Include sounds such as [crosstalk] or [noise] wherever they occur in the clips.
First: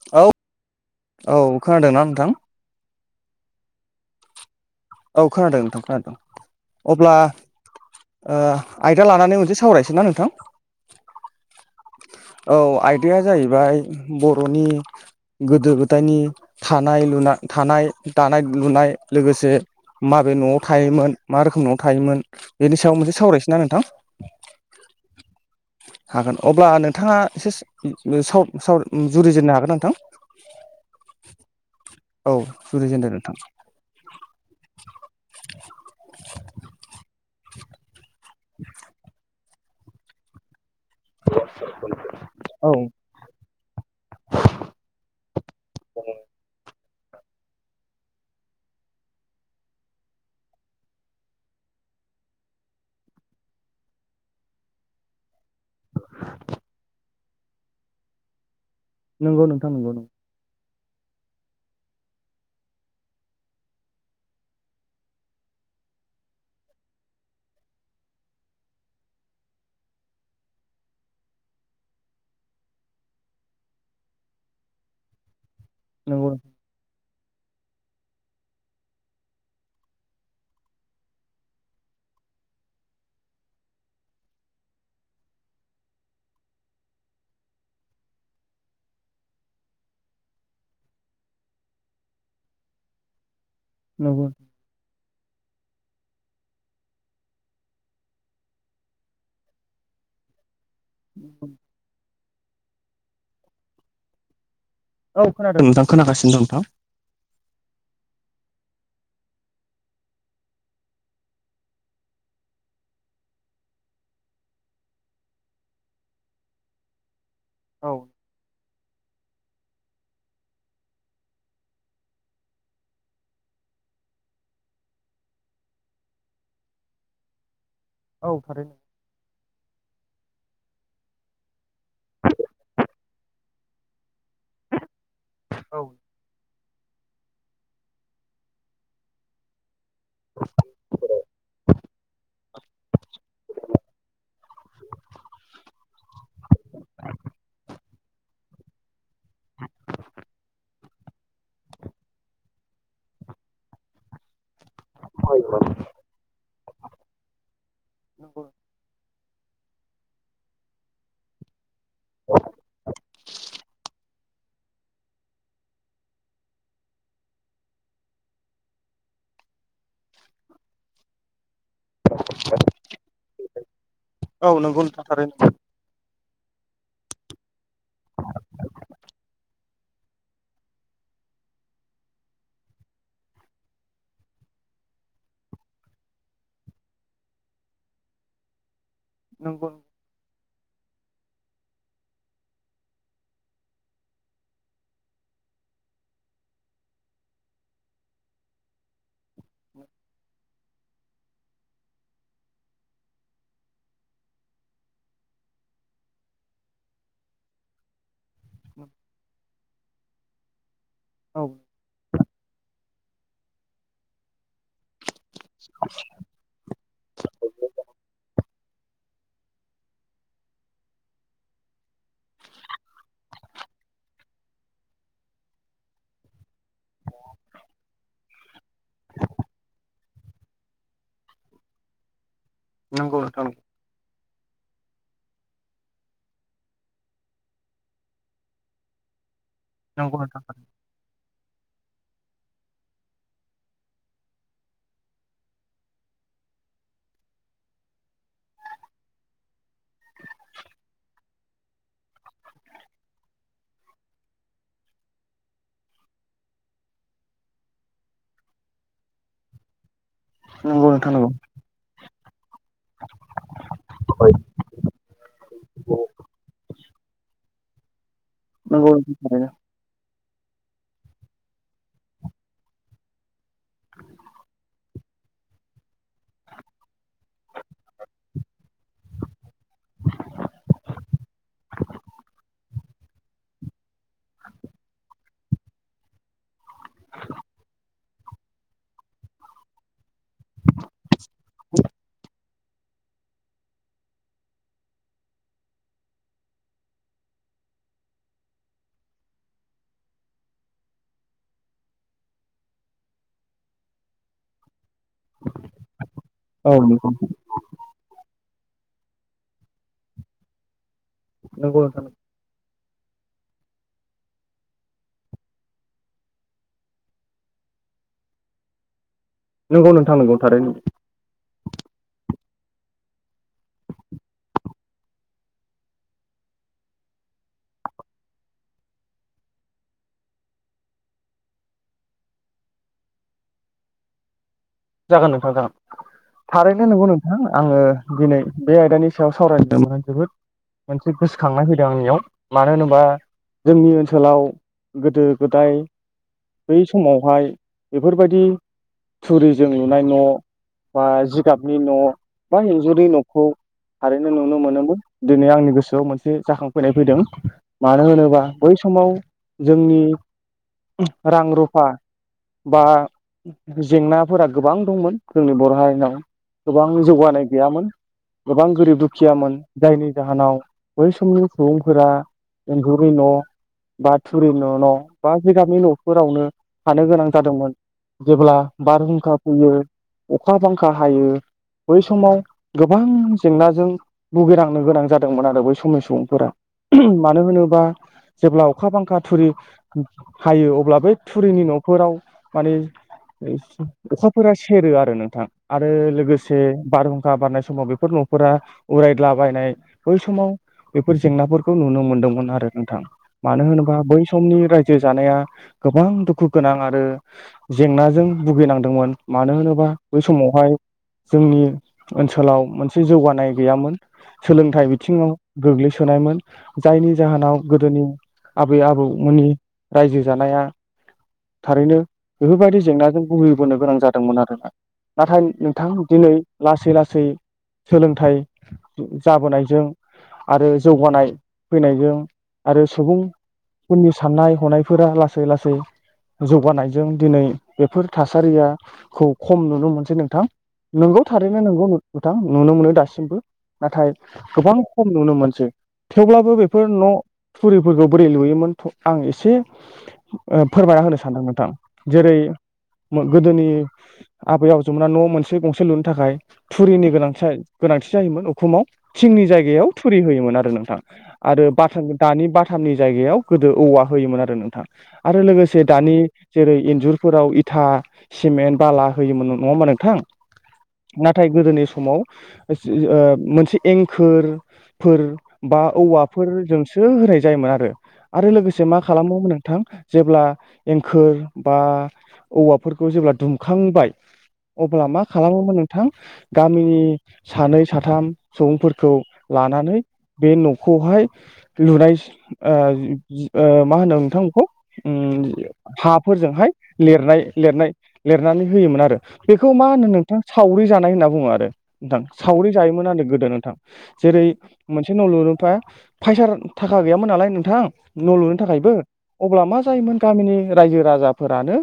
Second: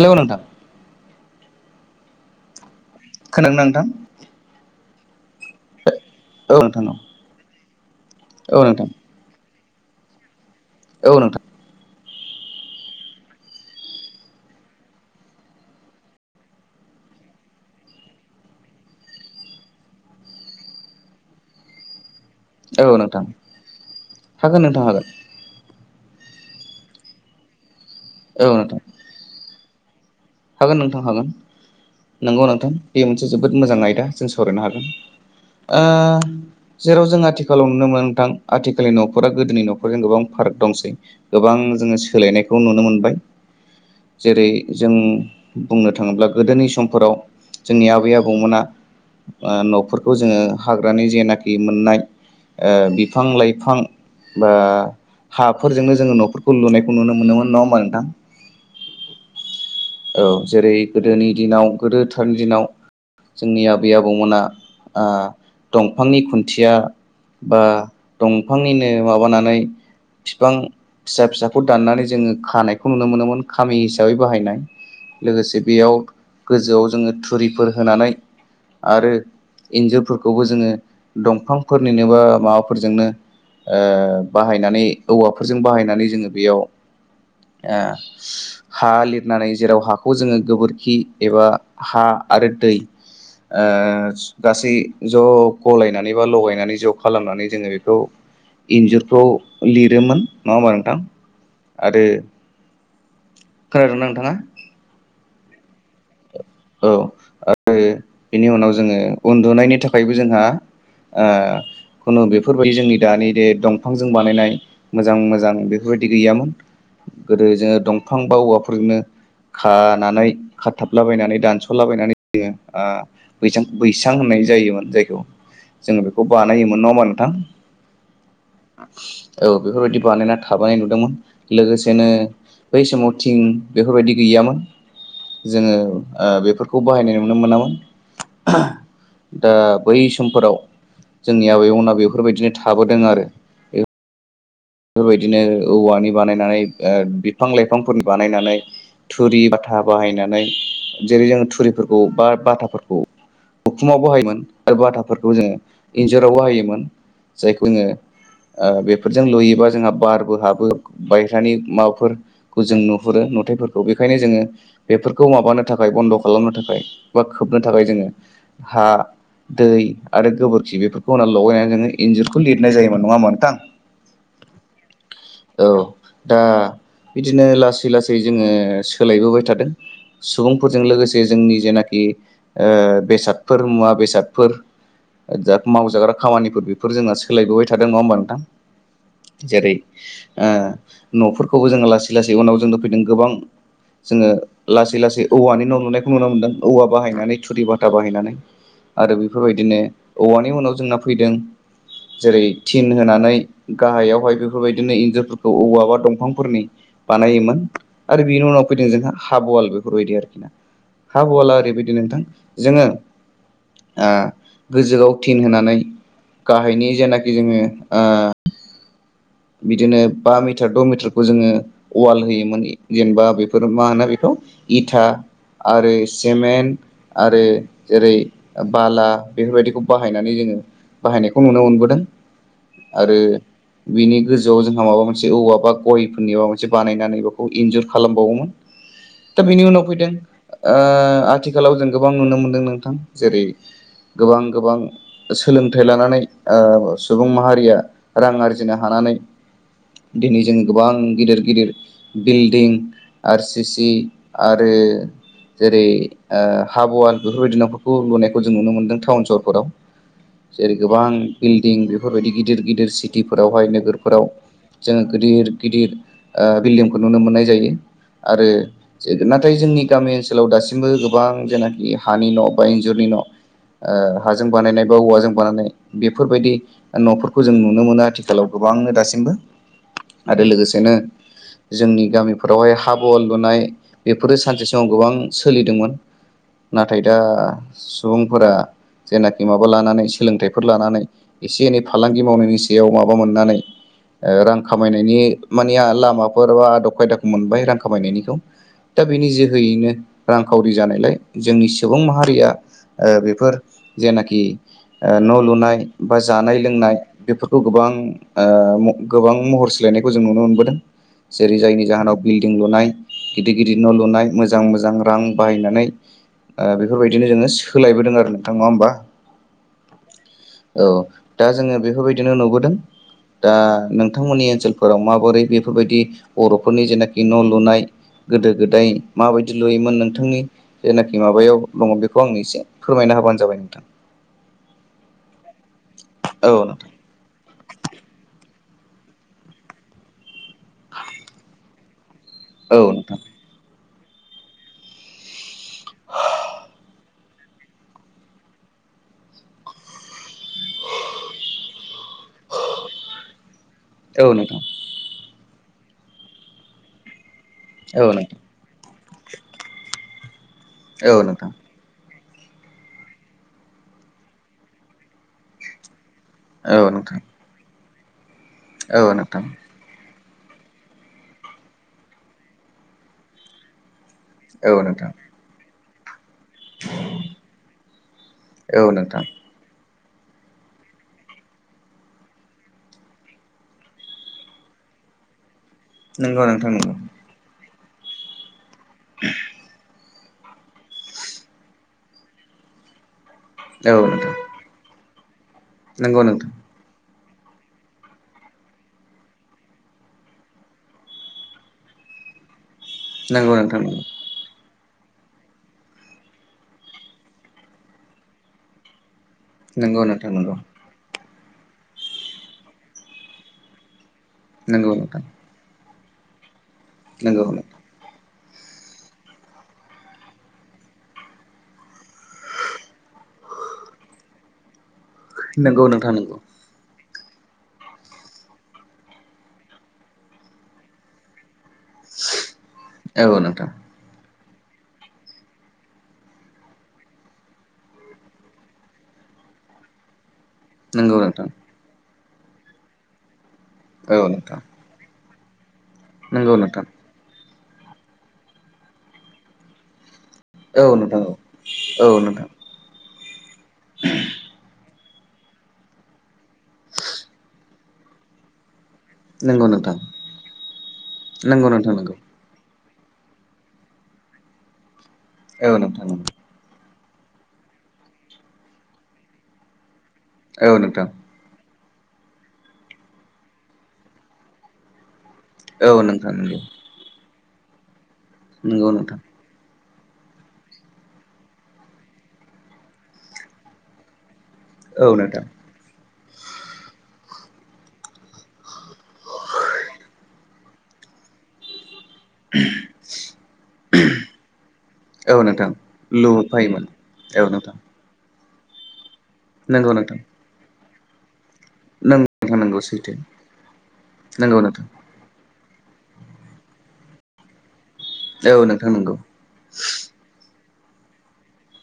Hello औ नोंथां औ खोनादोंना नोंथां खोनानो नोंथां औ खोनादों नोंथां खोनादों औ नोंथां अब्ला औ नोंथां आयदा लानानै मोनसे सावरायसोन ना नोंथां औ नोंथां औ आयदाया जाहैबाय बर'नि गोदो गोदायनि थानाय लु थानाय दानाय लुनाय लोगोसे माबे न'आव थायोमोन मा रोखोम न'आव थायोमोन बेनि औ सायाव मोनसे नोंथां सावरायसोनना नोंथां हागोन नोंथां हागोन हागोन अब्ला नोंथाङा एसे औ नोंथां जुरिजेननो हागोन नोंथां हागोन नोंथां हागोन औ नंगौ नोंथां बे जुरिजेनदो मोनसे नोंथां जोबोद मोजां आयदा जों सावरायनो हागोन ओ जेराव जों आथिखालाव नुनो मोनो नोंथां आथिखालनि न'खरा गोदोनि न'खरजों गोबां फाराक दंसै गोबां जोङो सोलायनायखौ औ नुनो मोनबाय जेरै जों बुंनो थाङोब्ला गोदोनि समफोराव जोंनि आबै आबौमोना न'फोरखौ जोङो हाग्रानि जेनाखि मोननाय बिफां लाइफां बा हाफोरजोंनो जोङो न'फोरखौ लुनायखौ नुनो मोनोमोन नङा होमबा नोंथां नंगौ नोंगौ औ जेरै गोदोनि दिनाव गोदोथारनि दिनाव जोंनि आबै आबौमोना ओ दंफांनि खुन्थिया। बा दंफांनिनो माबानानै। बिफां फिसा-फिसाखौ दाननानै जोङो खानायखौ नुनो मोनोमोन खामि हिसाबै बाहायनाय। लोगोसे बेयाव नंगौ गोजौआव जोङो थुरिफोर होनानै। आरो इन्जुरफोरखौबो जोङो दंफांफोरनिनो बा माबाफोरजोंनो। ओ बाहायनानै औवाफोरजों बाहायनानै जोङो बेयाव। ओ हा लिरनानै जेराव हाखौ जोङो गोबोरखि एबा हा आरो दै। ओ नंगौ गासै ज' गलायनानै बा लगायनानै ज' खालामनानै जोङो बेखौ। इन्जुरफ्राव लिरोमोन नङा ओमबा थां आरो खोनादोंना नोंथाङा? औ खोनादों नोंथां खोनागासिनो दं। नोंथां औ आरो बेनि उनाव जोङो उन्दुनायनि थाखायबो जोंहा। ओ खुनु बेफोरबायदि जोंनि दानि दे दंफांजों बानायनाय मोजां मोजां बेफोरबायदि गैयामोन। [unintelligible] गोदो जोङो दंफां बा औवाफोरजोंनो खानानै खथाबलाबायनानै। दानस'लाबायनानै यो ओ बैसां-बैसां होननाय जायोमोन जायखौ। जोङो बेखौ बानायोमोन नङा हबा नोंथां? औ थारैनो औ बेफोरबायदि बानायना था थाबोनाय नुदोंमोन लोगोसेनो बै समाव थिं बेफोरबायदि गैयामोन। जोङो औ ओ बेफोरखौ बाहायनाय नुनो मोनामोन। दा बै समफोराव। जोंनि आबैमोनना बेफोरबायदिनो थाबोदों आरो। बेफोरबायदिनो औवानि बानायनानै ओ बिफां-लाइफांफोरनि बानायनानै। थुरि बाथा बाहायनानै जेरै- जोंङ थुरिफोरखौ बा बाथाफोरखौ। उखुमाव बाहायोमोन बाथाफोरखौ जोङो इन्जराव बाहायोमोन जायखौ जोङो ओ बेफोरजों लुयो एबा जोंहा बारबो हाबो बायहेरानि माबाफोरखौ जों नुहुरो नुथायफोरखौ बेखायनो जोङो। बेफोरखौ माबानो थाखाय बन्द' खालामनो थाखाय बा खोबनो थाखाय जोङो हा दै आरो गोबोरखि बेफोरखौ होनाव लगायनानै जोङो इन्जुरखौ लिरनाय जायोमोन नङामोनोंथां? औ नोंगौ नोंथा थारैनो। दा बिदिनो लासै-लासै जोङो सोलायबोबाय थादों। सुबुंफोरजों लोगोसे जोंनि जेनाखि ओ बेसादफोर मुवा बेसादफोर। ओ जाद मावजाग्रा खामानिफोर बेफोर जोंना सोलायबोबाय थादों नङा होमबा नोंथां नंगौ जेरै- ओ न'फोरखौबो जोङो लासै-लासै उनाव जोंनो फैदों गोबां। जोङो लासै-लासै औवानि न' लुनायखौ नुनो मोनदों औवा बाहायनानै थुरि भाथा बाहायनानै। आरो बेफोरबायदिनो औवानि उनाव जोंना फैदों जेरै- थिं होनानै। गाहायावहाय बेफोरबायदिनो इन्जरफोरखौ औवा बा दंफांफोरनि बानायोमोन आरो बेनि उनाव फैदों जोंहा हाब'वाल बेफोरबायदि आरोखि ना। हा औ हुवाला ओरैबायदि नोंथां जोङो ओ गोजोआव टिं होनानै गाहायनि जेनाखि जोङो ओ बिदिनो बा मिटार द' मिटारखौ जोङो ववाल होयोमोन जेनेबा बेफोर मा होनो बेखौ? इथा। आरो सिमेन्ट आरो जेरै- बाला बेफोरबायदिखौ बाहायनानै जों बाहायनायखौ नुनो मोनबोदों। नोंगौ आरो नोंथां नोंगौ। बिनि गोजौआव जोंहा माबा मोनसे औवा बा गयफोरनि माबा मोनसे बानायनानै बेखौ इन्जुर खालामबावोमोन। [unintelligible] दा बिनि उनाव फैदों नंगौ नोंथां ओ आथिखालाव जों गोबां नुनो मोनदों नोंथां जेरै गोबां-गोबां सोलोंथाइ लानानै ओ सुबुं माहारिया रां आर आरजिनो हानानै दिनै जों गोबां गिदिर गिदिर बिल्डिं आर सि सि आरो बे जेरै हाब'वाल बेफोरबायदि न'फोरखौ लुनायखौ जों नुनो मोनदों टाउन सहरफोराव जेरै नंगौ नोंथां गोबां नंगौ बिल्डिं बेफोरबायदि गिदिर गिदिर सिटिं बेवहाय नोगोरफोराव जोङो गिदिर गिदिर ओ बिल्डिमखौ नुनो मोननाय जायो। आरो नंगौ नोंथां थारैनो नाथाय जोंनि गामि ओ ओनसोलाव दासिमबो गोबां जेनाखि हानि न' बा इन्जुरनि न'। ओ हाजों बानायनाय बा औवाजों बानायनाय बेफोरबायदि न'फोरखौ जों नुनो मोनो आथि थिखालाव गोबांनो दासिमबो आरो लोगोसेनो जोंनि गामिफोरावहाय हाब'वाल लुनाय बेफोरो सानसे समाव गोबां सोलिदोंमोन। नाथाय दा सुबुंफोरा जेनाखि माबा लानानै सोलोंथाइफोर लानानै एसे एनै फालांगि मावनायनि सायाव माबा मोननानै ओ रां खामायनायनि माने लामाफोर बा आदब खायदाखौ मोनबाय रां खामायनायनिखौ। दा बेनि जोहोयैनो रांखावरि जानायलाय जोंनि सुबुं माहारिया ओ बेफोर जेनाखि न' लुनाय बा जानाय औ लोंनाय नंगौ बेफोरखौ गोबां ओ गोबां महर सोलायनायखौ जों नुनो मोनबोदों जेरै नंगौ जायनि नोंथां जाहोनाव बिल्डिं लुनाय। गिदिर गिदिर न' लुनाय मोजां मोजां रां बाहायनानै बेफोरबायदिनो जोङो सोलायबोदों आरो नोंथां नङा होमबा। नोंगौ नोंथां नंगाव थारैनो। औ दा जोङो बेफोरबायदिनो नुबोदों। दा नोंथांमोननि ओनसोलफोराव माबोरै बेफोरबायदि बर'फोरनि जेनाखि न' लुनाय गोदो गोदाय माबायदि लुयोमोन नोंथांनि जेनाखि माबायाव दङ बेखौ आं एसे फोरमायना। होबानो जाबाय नोंथां। जागोन नोंथां जागोन औ थारैनो नोंथां नंगौ नोंथाङा।। आङो दिनै बे आयदानि सायाव सावरायदोंमोन जोबोद मोनसे गोसोखांनाय फैदों आंनियाव मानो औ होनोबा नोंथां जोंनि ओनसोलाव गोदो गोदाय बै समाव हाय बेफोरबायदि थुरिजों लुनाय न' बा जिगाबनि न' बा एन्जुरनि न'खौ औ थारैनो नुनो नोंथां मोनोमोन दिनै आंनि गोसोआव मोनसे जाखांफैनाय फैदों मानो औ होनोबा नोंथां बै समाव जोंनि औ नोंथां रां रुफा बा जेंना फोर गोबां दंमोन जोंनि बर' हारिनाव औ गोबां नोंथां जौगानाय गैयामोन। गोबां गोरिब औ नोंथां दुखियामोन जायनि जाहोनाव बै समनि सुबुंफोरा एन्जुरनि न' बा थुरि न' औ न' नोंथां बा जिगाबनि न'फोरावनो थानो गोनां जादोंमोन जेब्ला औ बारहुं नोंथां अखा बांखा हायो। बै समाव गोबां जेंनाजों भुगिनांनो गोनां जादोंमोन आरो बै समनि नंगौ सुबुंफोरा नोंथां नंगौ मानो होनोबा जेब्ला अखा बांखा थुरि हायो अब्ला बै थुरिनि न'फोराव माने औ नोंथां अखाफोरा सेरो आरो नोंथां आरो नंगौ नोंथां लोगोसे बारहुं खा बारनाय समाव बेफोर न'फोरा उरायलाबायनाय बै समाव बेफोर जेंनाफोरखौ नुनो मोनदोंमोन आरो नोंथां नंगौ मानो नोंथां होनोबा बै समनि राय जो जानाया गोबां दुखु गोनां आरो जेंनाजों भुगिनांदोंमोन। मानो होनोबा बै नंगौ समावहाय जोंनि ओनसोलाव मोनसे जौगानाय गैयामोन। सोलोंथाइ नंगौ नोंथां बिथिङाव गोग्लैसोनायमोन जायनि नंगौ जाहोनाव गोदोनि आबै आबौमोननि रायजो जानाया थारैनो बेफोरबायदि जेंनाजों भुहैबोनो गोनां जादोंमोन आरोना । नाथाय नंगौ नोंथां नंगौ दिनै नंगौ लासै लासै सै सोलोंथाइ जाबोनायजों आरो जौगानाय फैनायजों आरो औ नोंथां सुबुंफोरनि साननाय हनायफोरा लासै लासै जौगानायजों दिनै बेफोर थासारियाखौ खम नुनो मोनसै नोंथां। नंगौ नोंगौ नोंथां थारैनो नोंगौ नोंथां नुनो मोनो दासिमबो। नाथाय औ नोंथां गोबां खम नुनो मोन थेवब्लाबो नंगौ नोंथां बेफोर न' थुरिफोरखौ बोरै लुयोमोन थ आं एसे ओ औ फोरमायना होनो औ सानदों नोंथां। औ जेरै नोंथां मो गोदोनि आबै आबजोमोना न' मोनसे गंसे लुनो थाखाय थुरिनि गोनांथि जा गोनांथि जायोमोन उखुमाव। थिंनि नंगौ जायगायाव नोंथां थुरि होयोमोन आरो नोंथां आरो नंगौ नोंथां बाथ नंगौ दानि बाथ थामनि जायगायाव गोदो औवा होयोमोन आरो नोंथां आरो औ लोगोसे नोंथां दानि नंगौ जेरै इन्जुर फोराव इथा सिमेन्ट बाला होयोमोन नङा होनबा नोंथां औ नोंथां नाथाय गोदोनि समाव ओ मोनसे एंखोरफोर बा औ नोंथां नंगौ औवाफोरजोंसो होनाय जायोमोन आरो आरो लोगोसे नंगौ मा नोंथां खालामोमोन नोंथां जेब्ला एंखोर बा औवाफोरखौ जेब्ला दुंखांबाय अब्ला औ मा नोंथां खालामोमोन नोंथां गामिनि सानै साथाम सुबुंफोरखौ लानानै बे न'खौहाय लुनायस ओ ओ मा होनो नोंथां बेखौ औ नोंथां उम हाफोरजोंहाय लुफायोमोन लिरनाय औ नोंथां लिरनाय लिरनानै होयोमोन आरो बेखौ मा होनो नोंथां सावरि जानाय होनना बुङो आरो नोंथां नंगौ नोंथां सावरि नंगौ जायोमोन सैथो आरो गोदो नोंथां जेरै नंगौ नोंथां मोनसे न' लुनो ब्ला फायसार थाखा गैयामोन नालाय नोंथां न' लुनो औ नोंथां थाखायबो नंगौ अब्ला मा जायोमोन गामिनि रायजो राजाफोरानो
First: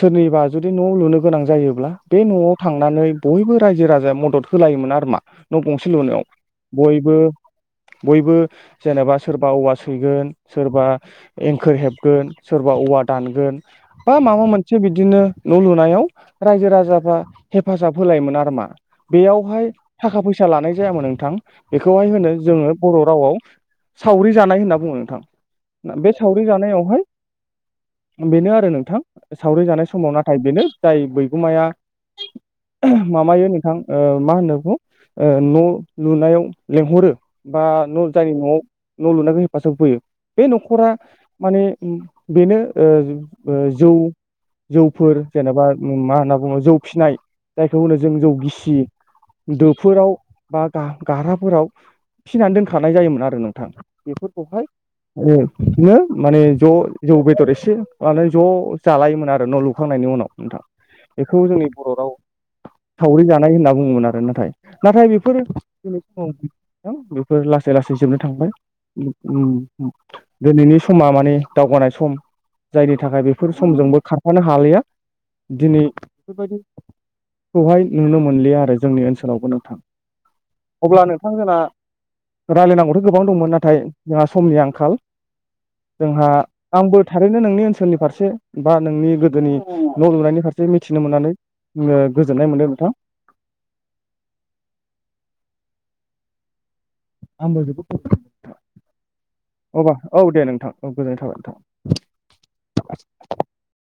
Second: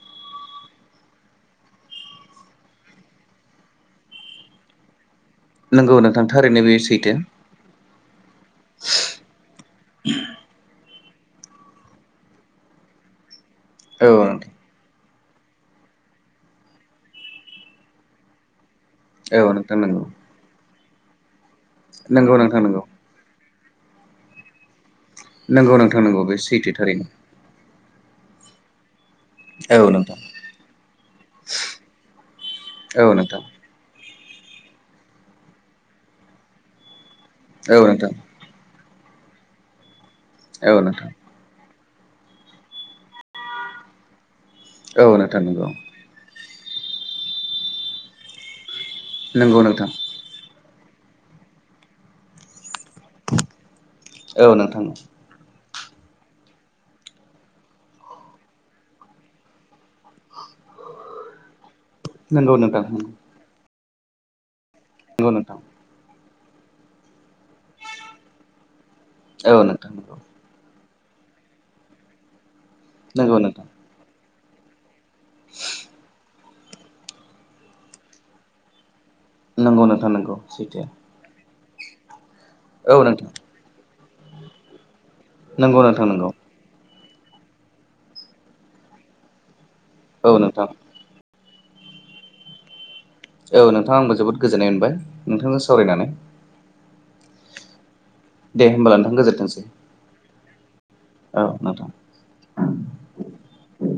सोरनिबा जुदि न' लुनो गोनां जायोब्ला बे न'आव थांनानै ब बयबो रायजो राजाया मदद होलायोमोन आरो ना न' गंसे नंगौ लुनायाव नोंथां थारैनो बे सैथो बयबो बयबो जेनेबा सोरबा औवा सैगोन सोरबा एंखोर हेबगोन सोरबा औवा दानगोन औ बा माबा नोंथां मोनसे बिदिनो न' लुनायाव रायजो राजाफ्रा हेफाजाब होलायोमोन आरो ना औ बेयावहाय नोंथां नंगौ थाखा फैसा लानाय जायामोन नोंथां बेखौहाय होनो नंगौ नोंथां जोङो नंगौ बर' रावाव सावरि जानाय होनना बुङो नंगौ नोंथां। बे नंगौ सावरि सैथो थारैनो जानायावहाय बेनो आरो नोंथां सावरि जानाय औ समाव नोंथां नाथाय बेनो जाय बैगुमाया मामायो नोंथां ओ मा होनो बेखौ ओ न' लुनायाव लेंहरो बा औ न' नोंथां जायनि न'आव न' लुनायाव हेफाजाब होफैयो। बे औ न'खरा नोंथां माने बेनो ओ ओ जौ औ जौफोर नोंथां जेनेबा नंगौ मा होनना बुङो जौ फिसिनाय जायखौ होनो जों जौ गिसि। नंगौ नोंथां दोफोराव बा गा-गाराफोराव फिसिनानै दोनखानाय जायोमोन आरो नोंथां। औ बेफोरखौहाय नोंथां ओ बिदिनो माने ज' जौ बेदर ए से मानाय ज' जालायोमोन आरो न' लुखांनायनि उनाव नोंथां। बेखौ जोंनि बर' राव नंगौ नोंथां सावरि नंगौ जानाय होनना बुङोमोन आरो नाथाय नाथाय बेफोर औ नोंथां नोंथां बेफोर लासै लासै जोबनो थांबाय औ नोंथां उम नंगौ दिनैनि समा माने दावगानाय सम जायनि थाखाय नंगौ बेफोर नोंथां समजोंबो खार फानो हालिया। दिनै बेफोरबायदिखौहाय नुनो मोनलिया आरो जोंनि ओनसो लावबो नोंथां नंगौ नंगौ सैथो अब्ला नोंथां जोंना औ रायलायनांगौथ' गोबां नोंथां दंमोन। नाथाय जोंहा समनि आंखाल। नंगौ नोंथां जोंहा नंगौ आंबो थारैनो नोंनि ओनसोलनि फारसे बा नोंनि गोदोनि न' औ लुनायनि नोंथां फारसे मिथिनो मोननानै ओ गोजोननाय मोनदों नोंथां। औ नोंथां आंबो जोबोद गोजोननाय मोनबाय नोंथांजों सावरायनानै। आंबो बेखौ दे होमबालाय नोंथां गोजोनथोंसै। औ दे नोंथां औ गोजोननाय थाबाय औ नोंथां नोंथां।